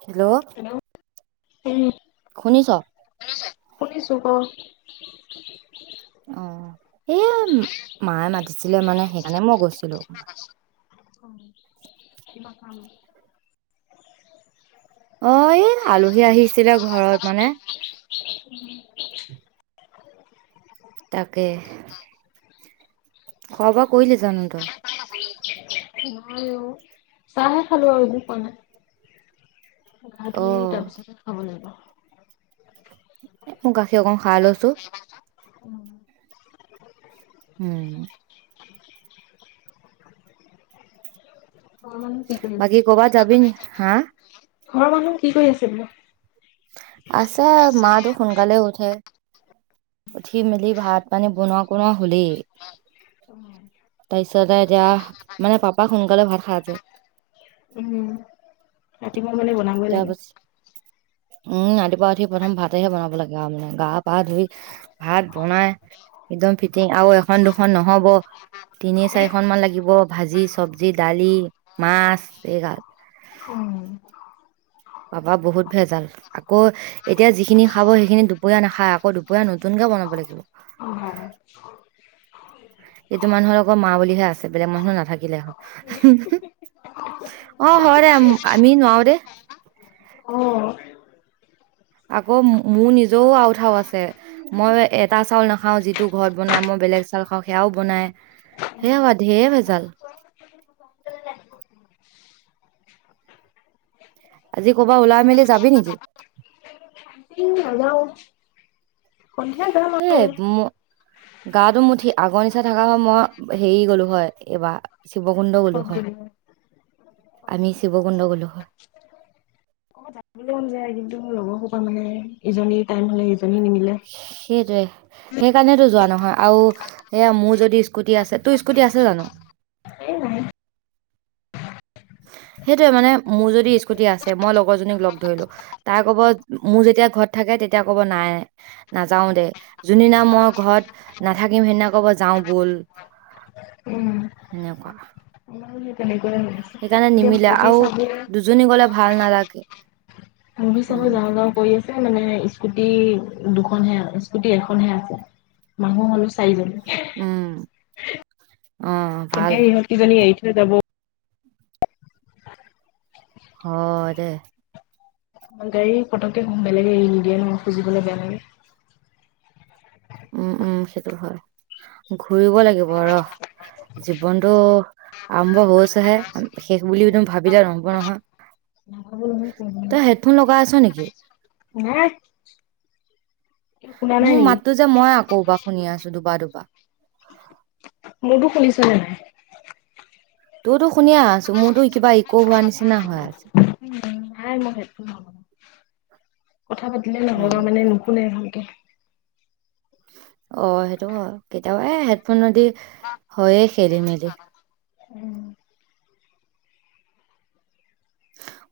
Hello উম শুনিছ? শুনিছো ক অ স মায়ে মাতিছিলে মানে সেইকাৰণে মই গৈছিলো অ কিমান কাম অ এই আলহী আহিছিলে ঘৰত মানে [inaudible] তাকে [inaudible] খোৱা বোৱা কৰিলি জানো তই? নাই অ চাহে খালো আৰু একো খোৱা নাই গা ধুই অ', তাৰ পিছতে খাব লাগিব মই গাখীৰ অকণ খাই লৈছো উম উম [inaudible] ঘৰৰ মানুহ কি কৰি বাকী আছে কৰ'বাত যাবি নি? হা? ঘৰৰ মানুহ কি কৰি আছে বোলো আছে মাতটো সোনকালে উঠে উঠি মেলি ভাত পানী বনোৱা কনোৱা হলেই তাৰপিছতে এতিয়া মানে পাপাক সোনকালে ভাত খাই যে উম ৰাতিপুৱা মানে বনাবই লাগে তাৰপিছ উম ৰাতিপুৱা উঠি প্ৰথম ভাতেহে বনাব লাগে আৰু মানে গা পা ধুই ভাত বনাই একদম ফিটিং আৰু এখন দুখন নহব তিনি চাৰিখনমান লাগিব ভাজি চব্জি দালি মাছ এইগাল পাবা বহুত ভেজাল আকৌ এতিয়া যিখিনি খাব সেইখিনি দুপৰীয়া নাখায় আকৌ দুপৰীয়া নতুনক বনাব লাগিব অ হয় এইটো মানুহৰ লগৰ মা বুলিহে আছে বেলেগ মানুহ নাথাকিলে হ'ল অ হয় আমি নোৱাৰো দেই অ আকৌ মোৰ নিজৰও আউঠাও আছে মই এটা চাউল নাখাও যিটো ঘৰত বনাম মই বেলেগ চাল খাওঁ সেয়াও বনাই সেয়া ধেই ভেজাল [unintelligible] [inaudible] আজি কৰ'বাত ওলাই মেলি যাবি নেকি নাযাও সন্ধিয়াত যাম এ আৰু উ গাটো মুঠি আগৰ নিচা থকা হয় মই হেৰি গলো হয় এইবাৰ শিৱকুণ্ড গলো হয় অ [unintelligible] আমি শিৱকুণ্ড গ'লো হয় ক'ৰবাত মন যায় কিন্তু লগৰ হূপা মানে ইজনী টাইম হলে ইজনী নিমিলে সেইটোৱে সেইকাৰণেতো যোৱা নহয় আৰু এয়া মোৰ যদি স্কুটি আছে তোৰ স্কুটি আছে জানো এই নাই [inaudible] সেইটোয়ে মানে মোৰ যদি স্কুটি আছে মই লগৰ জনীক লগ ধৰিলো তাৰ কব মোৰ যেতিয়া ঘৰত থাকে [unintelligible] তেতিয়া কব নাই নাযাও দে যোনদিনা মই ঘৰত নাথাকিম সেইদিনা কব যাও ব কল হয় এনেকুৱা সেই তেনেকুৱাই হৈ আছে সেইকাৰণে এতিয়া নিমিলে মুভি আৰু চাবি দুজনী গলে ভাল নালাগে সুহি চাব উম লাহে লাহে পৰি আছে মানে স্কুটি দুখনহে স্কুটি এখনহে আছে মানুহ হলো চাৰিজন উম অ ভাল এতিয়া ইহঁত কেইজনীক এৰি থৈ যাব হয় দে গাড়ী পটককে বেলেগে এৰি নিদিয়ে নহয় খুজিবলৈ বেয়া লাগে উম উম সেইটো হয় ঘূৰিব লাগিব ৰ জীৱনটো আৰম্ভ হৈছে হে শেষ বুলি একদম ভাবিলে নহব নহয় ন [inaudible] তই হেডফোন লগাই আছ নেকি নাই শুনা নাই মোৰ নেকি মাতো যে মই আকৌবাৰ শুনি আছো দুবাৰ দুবাৰ [unintelligible] মোৰতো শুনিছ নে নাই তোৰতো শুনিয়েই আছো মোৰতো কিবা পঢ়োৱা নিচিনা হৈ আছে নাই মই হেডফোন নলগাও কথা পাতিলে নহ'ব উম মানে নুশুনে ভালকে অ সেইটো হয় কেতিয়াবা এ হেডফোনেদি হয় খেলি মেলি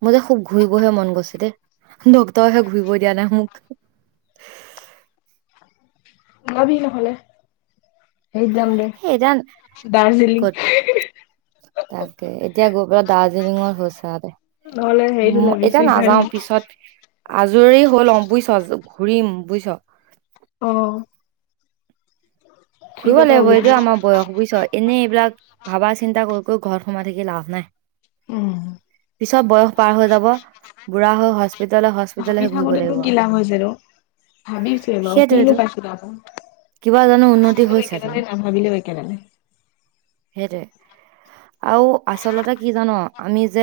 মোৰো খুব ঘূৰি বহে মন গৈছে দেই ডক্টৰে হে ঘূৰিব দিয়া নাই মোক ওলাবি নহলে সেই যাম দে সেই এতিয়া ৰ্দাজিৰ্লিং ক'ত তাকে এতিয়া গৈ পেলাই ৰ্দাজিলিং হে হৈছে গে নহ'লে হেৰিটো লাগিছে এতিয়া নাযাও পিছত আজৰি হৈ ল'ও বুজিছ ঘূৰিম বুজিছ অ ট্ৰিপ ঘূৰিব এটা লাগিব এইটো উলিয়াবি আমাৰ বয়স বুজিছ এনেই এইবিলাক ভাবা চিন্তা কৰি কৰি ঘৰত সোমাই থাকি লাভ নাই উম পিছত বয়স পাৰ হৈ যাব বুঢ়া হৈ হস্পি ভাবি থাকোতে নো কি লাভ হৈছে তোৰ ভাবিছো বাৰু কিনো সেইটোৱেটো পাইছো বাৰু কিবা জানো উন্নতি ভাবিলেও হৈছে একেডালে জানো নেভাবিলেও একেডালে সেইটোৱে আৰু আচলতে কি জান আমি যে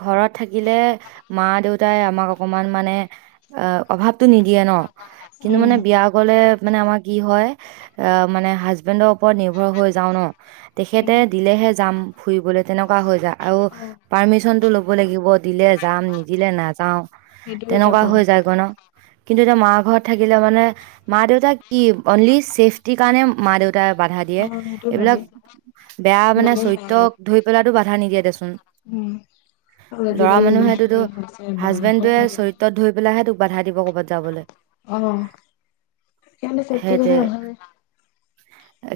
ঘৰত থাকিলে মা দেউতাই আ তোমাক অকমান মানে অ অভাৱটো নিদিয়ে ন কিন্তু মানে বিয়া গলে মানে আমাৰ কি হয় মানে হাজবেণ্ডৰ ওপৰত নিৰ্ভৰ হৈ যাওঁ ন তেখেতে দিলেহে যাম ফুৰিবলে তেনেকুৱা হৈ যায় আৰু অ পাৰ্মিশন টো ল'ব লাগিব দিলে যাম নিদিলে নাযাও সেইটো এটা তেনেকুৱা হৈ প্ৰব্লেম যায়গৈ ন কিন্তু এতিয়া মা ঘৰত থাকিলে মানে মা দেউতাক কি অনলি ছেফটিৰ কাৰণে মা দেউতা বাধা দিয়ে অ সেইটো এইবিলাক ভাবি বেয়া মানে বেলেগ নাই চৰিত্ৰ আৰু ধৰি পেলাই বাধা নিদিয়ে দেচোন উম, আৰু ল'ৰা আজিকালি যি মানুহে টোতো যি হৈছে বা ভয় হাজবেণ্ডটোয়ে লাগে চৰিত্ৰত ধৰি পেলাইহে তোক বাধা দিব ক'ৰবাত যাবলৈ অ সিহঁতৰ চৰিত্ৰ সেনেকুৱা সেইটোৱে যে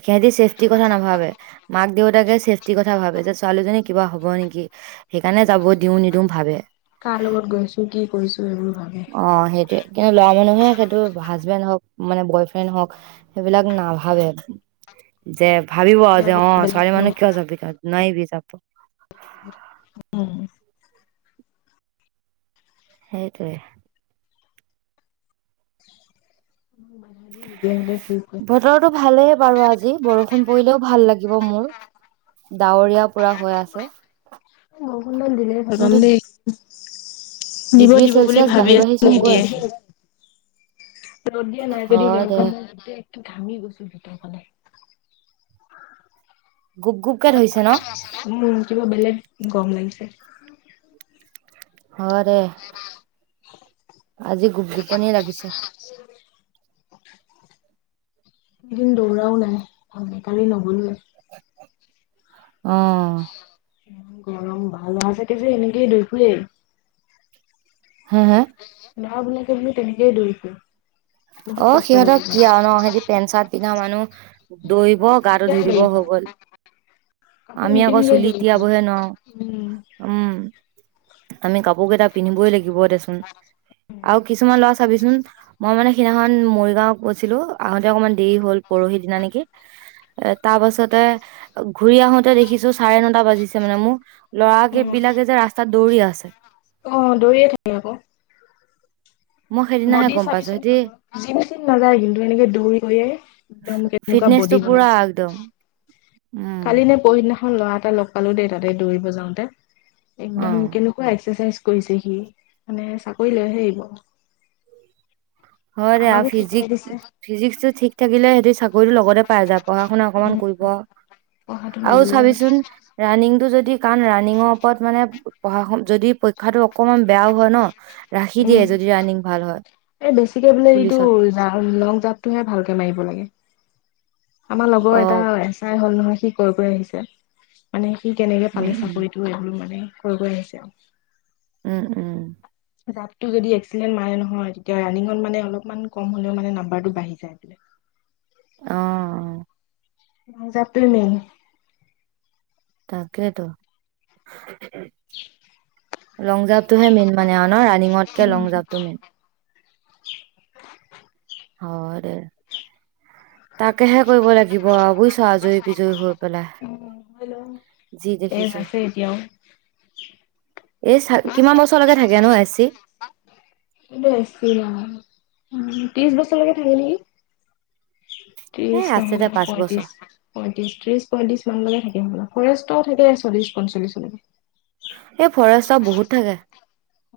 সিহঁতি ছেফটিৰ কথা নাভাবে মাক দেউতাকে ছেফটিৰ কথা ভাবে যে ছোৱালীজনী কিবা হব নেকি সেইকাৰণে যাব দিওঁ নিদিও ভাবে কাৰ লগত গৈছো কি কৰিছো এইবোৰ ভাবে অ সেইটোৱে কিন্তু ল'ৰা মানুহে সেইটো হাজবেণ্ড হওক মানে বয় ফ্ৰেণ্ড হওক এইবিলাক নাভাবে যে ভাবিব এতিয়া যে আকৌ অ বেলেগৰ ছোৱালী মানুহ লগত কিয় যাবি নোৱাৰিবি যাব উম, সেইটোৱে। [unintelligible] ভালে বাৰু আজি বৰষুণ পৰিলেও ভাল লাগিব মোৰ। ডাৱৰীয়া পুৰা হৈ আছে। গ কিন্তু দ। দিব ডিগ্ৰী দিব বুলি চেলচিয়াছ ভাবি বাঢ়ি বাঢ়ি আছো চোন গৈ নিদিয়ে। আছে ৰ'দ দিয়া নাই যদিও হয় গ দে কাৰে ৰদ দিয়া এক ঘামি গৈছো ভিতৰ ফালে। গুপ গুপকে ধৰিছে ন উম কিবা বেলেগ গম লাগিছে। উ হয় দে আজি গোপগোপনী লাগিছে। এদিন দৌৰাও নাই আ কালি নগলোৱে। অ। গৰম ল'ৰা ছোৱালী বোৰে এনেকেই দৈ ফুৰেই। হা হা। ল'ৰাবলাকে বোলো তেনেকেই দৌৰি ফুৰে বহুত অ কষ্ট কৰিব সিহঁতক পাৰে কি আৰু ন সিহতি পেণ্ট চাৰ্ট পিন্ধা মানুহ দৌৰিব গাটো ধুই দিব হবই অ। আমি আকৌ চুলি তিয়াবহে নোৱাৰো উম উম আমি কাপোৰ কেইটা পিন্ধিবই লাগিব। লিব দেচোন আৰু কিছুমান ল'ৰা চাবিচোন মই মানে। সিদিনাখন মৰিগাঁও গৈছিলো আহোঁতে অকমান দেৰি হ'ল পৰহি দিনা নেকি এ তাৰ পাছতে ঘূৰি আহোতে দেখিছো চাৰে নটা বাজিছে মানে মোৰ। অ লৰাৰাকেই বিলাকে যে ৰাস্তাত দৌৰি আছে। অ দৰিয়ে থাকি আকৌ। মই সেইদিনাহে বডি গম পাইছো চাবিছোন সিহতি সিহতক জম চম নাযায় কিন্তু এনেকে দৌৰিয়ে একদম কেনেকুৱা বডি ফিটনেচটো বনাই পুৰা আছে। একদম উম কালি নে পহদিনাখন ল'ৰা এটা লগ পালো দেই তাতে দৌৰিব যাওঁতে। অ একদম কেনেকুৱা এক্সাৰচাইজ কৰিছে সি মানে চাকৰি লৈহে আহিব? হয় দে আৰু ফিজিক ফিজিক্সটো ঠিক থাকিলে সিহতি চাকৰিতো লগতে পাই যায় পঢ়া শুনা অকনমান উম পঢ়াটো আৰু লাগিলে হ'ল। চাবিচোন ৰানি টো যদি কণ ৰাণিঙৰ ওপৰত মানে পঢ়া শু যদি পৰীক্ষাাতটো অকনমান বেয়াও হয় ন। ৰাখি দিয়ে যদি ৰানিিং ভাল হয়। গিকে বোলে এইটো পুলিচত জ লং জাপটোহে ভালকে মাৰিব লাগে। আমাৰ লগৰ অ এটা এচাই হ'ল নহয় সি কয় কৰি আহিছে মানে। কি কেনেকে উম পালে উম চাকৰিটো এইবোৰ মানে কৈ কৈ আহিছে আৰু। উম উম জাপটো যদি এক্সেণ্ট মাৰে নহয় তেতিয়া ৰানিংঙত মানে অলপমান কম হলেও মানে নাম্বাৰটো বাঢ়ি যায় বোলে। [unintelligible] আহ। [unintelligible] তাকেইেতো। লং জাম্পটোহে মেইন মানে ন ৰাণিঙতকে লং জাম্পটো মেইন। হয় দে। তাকেহে কৰিব লাগিব বুজিছ আজৰি বিজয়ী হৈ পেলাই। যি এই দেখিছো আছে এতিয়াও। এই চ কিমান বছৰলৈকে থাকে ন এ চি। বছিল আৰু উ ত্ৰিশ বছৰলৈকে থাকে নেকি? এ ত্ৰিশ আছে দে নহলে পাঁচ বছৰ পয়ত্ৰিশ পইয়ত্ৰিশ ত্ৰিশ পইয়ত্ৰিশ মান লৈকে থাকে। ফৰেষ্ট থাকে চল্লিশ পঞ্চল্লিশলৈকে এই ফৰেষ্টৰ বহুত থাকে।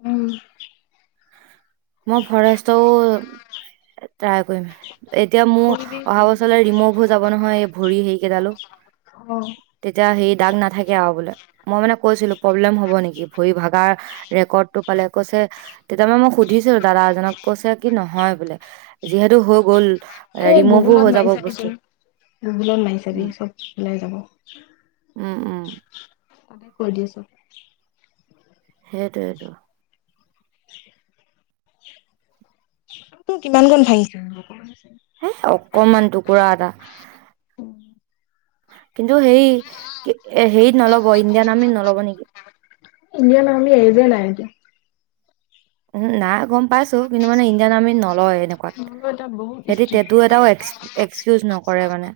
উম। মই ফৰেষ্টো ট্ৰাই কৰিম, এতিয়া মোৰ কৰিবি অহা কৰিবি বছৰলৈ ৰিমৌভ হয় যাব নহয় এই ভৰি সেৰিকেইডালো। অ তেতি হেই দাগ নাথাকে আৰু বোলে মই মানে কৈছিলো প্ৰব্লেম হ'ব নেকি ভৰি ভাগা ৰেকৰ্ড টো কলে কৈছে তেতিয়া মে মই সুধিছিলো দাদা এজনক কৈছে কি নহয় বোলে যিহেতু হৈ গল ৰিমুভো হৈ যাব বস্তু গগুলত মাৰিছাবি উম চব ওলাই যাব উম উম ক দিয়ে চপ সেইটো এইেইটো [unintelligible] তোৰ কিমান গুন ভাঙিছে হে অকনমান টুকুৰা এটা কিন্তু সেই হেইৰিত নল'ব ইণ্ডিয়ান আৰ্মী নল'ব নেকি ইণ্ডিয়ান আৰ্মি [unintelligible] উম না গম পাইছো কিন্তু মানে ইণ্ডিয়ান আৰ্মিত নলয় এনেকুৱাত নহ'লেও এটা বহুত সিহঁতি ষ্ট্ৰিক্ট। তেটো এটাও এক্সকিউজ নকৰে মানে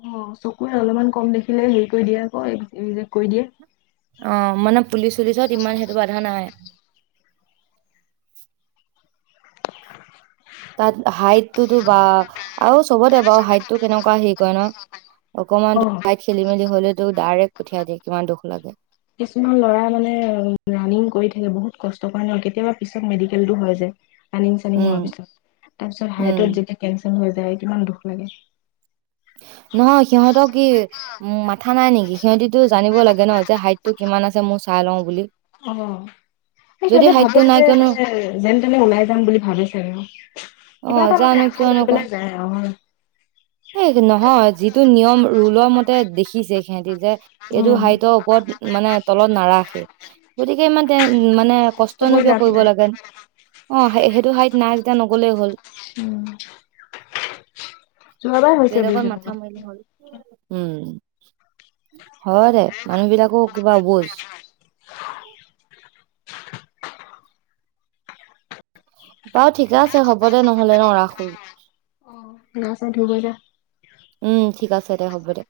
অ চকুৰে অলপমান কম দেখে হিলে হেৰি কৰি দিয়ে আকৌ ৰিজেক কৰি দিয়ে অ মানে পুলিচ চুলিচত ইমান সেইটো বাধা নাই। তাত হাইটটোতো বা আৰু চবতে বাৰু হাইটটো কেনেকুৱা সেই কৰে ন অকমান অ' তাইত খেলি মেলি হলেতো ডাইৰেক্ট পঠিয়াই দিয়ে কিমান দুখ লাগে। কিছুমান লৰা মানে ৰাণিং কৰি থাকে বহুত কষ্টৰ কাৰণে আৰু কেতিয়াবা পিছত মেডিকেল তো হয় যায়, ৰানিং চানিং হোৱাৰ উম পিছত, তাৰ পিছত হাৰ্টত উম যেতিয়া কেনচেল হৈ যায় কিমান দুখ লাগে। নহয় সিহঁতক কি মাথা নাই নেকি? সিহঁতিতো জানিব লাগে ন যে হাইট টো কিমান আছে মোৰ চাই লওঁ বুলি। অ। সে যদি সিহঁতে ভাবো হাইটটো নাই যে কিয়নো মানে যেনে তেনে ওলাই যাম বুলি ভাবে ছাগে অ। অ কিবা এটা মানে জানো আশা লৈ পেলাই যায় অ। হে নহয় যিটো নিয়ম ৰোলৰ মতে দেখিছে সিহঁতি যে এইটো উম। হাইটৰ ওপৰত মানে তলত নাৰাখেই। গতিকে ইমানতে মানে কষ্ট কষ্টনো কৰি কিয় লাভ কৰিব নাই। লাগে। অ অ সেইটো হাইট নাই যেতিয়া নগলেই হ'ল। উম। যোৱাবাৰ হৈছে বুলি তেনেকুৱা। [unintelligible] হয় দে মানুহ বিলাকো কিবা বুজ [unintelligible] বাৰ ঠিকে আছে হ'ব দে নহলে ন ৰাখোত। গা চা ধু গৈজা। উম ঠিক আছে দে হ'ব দে।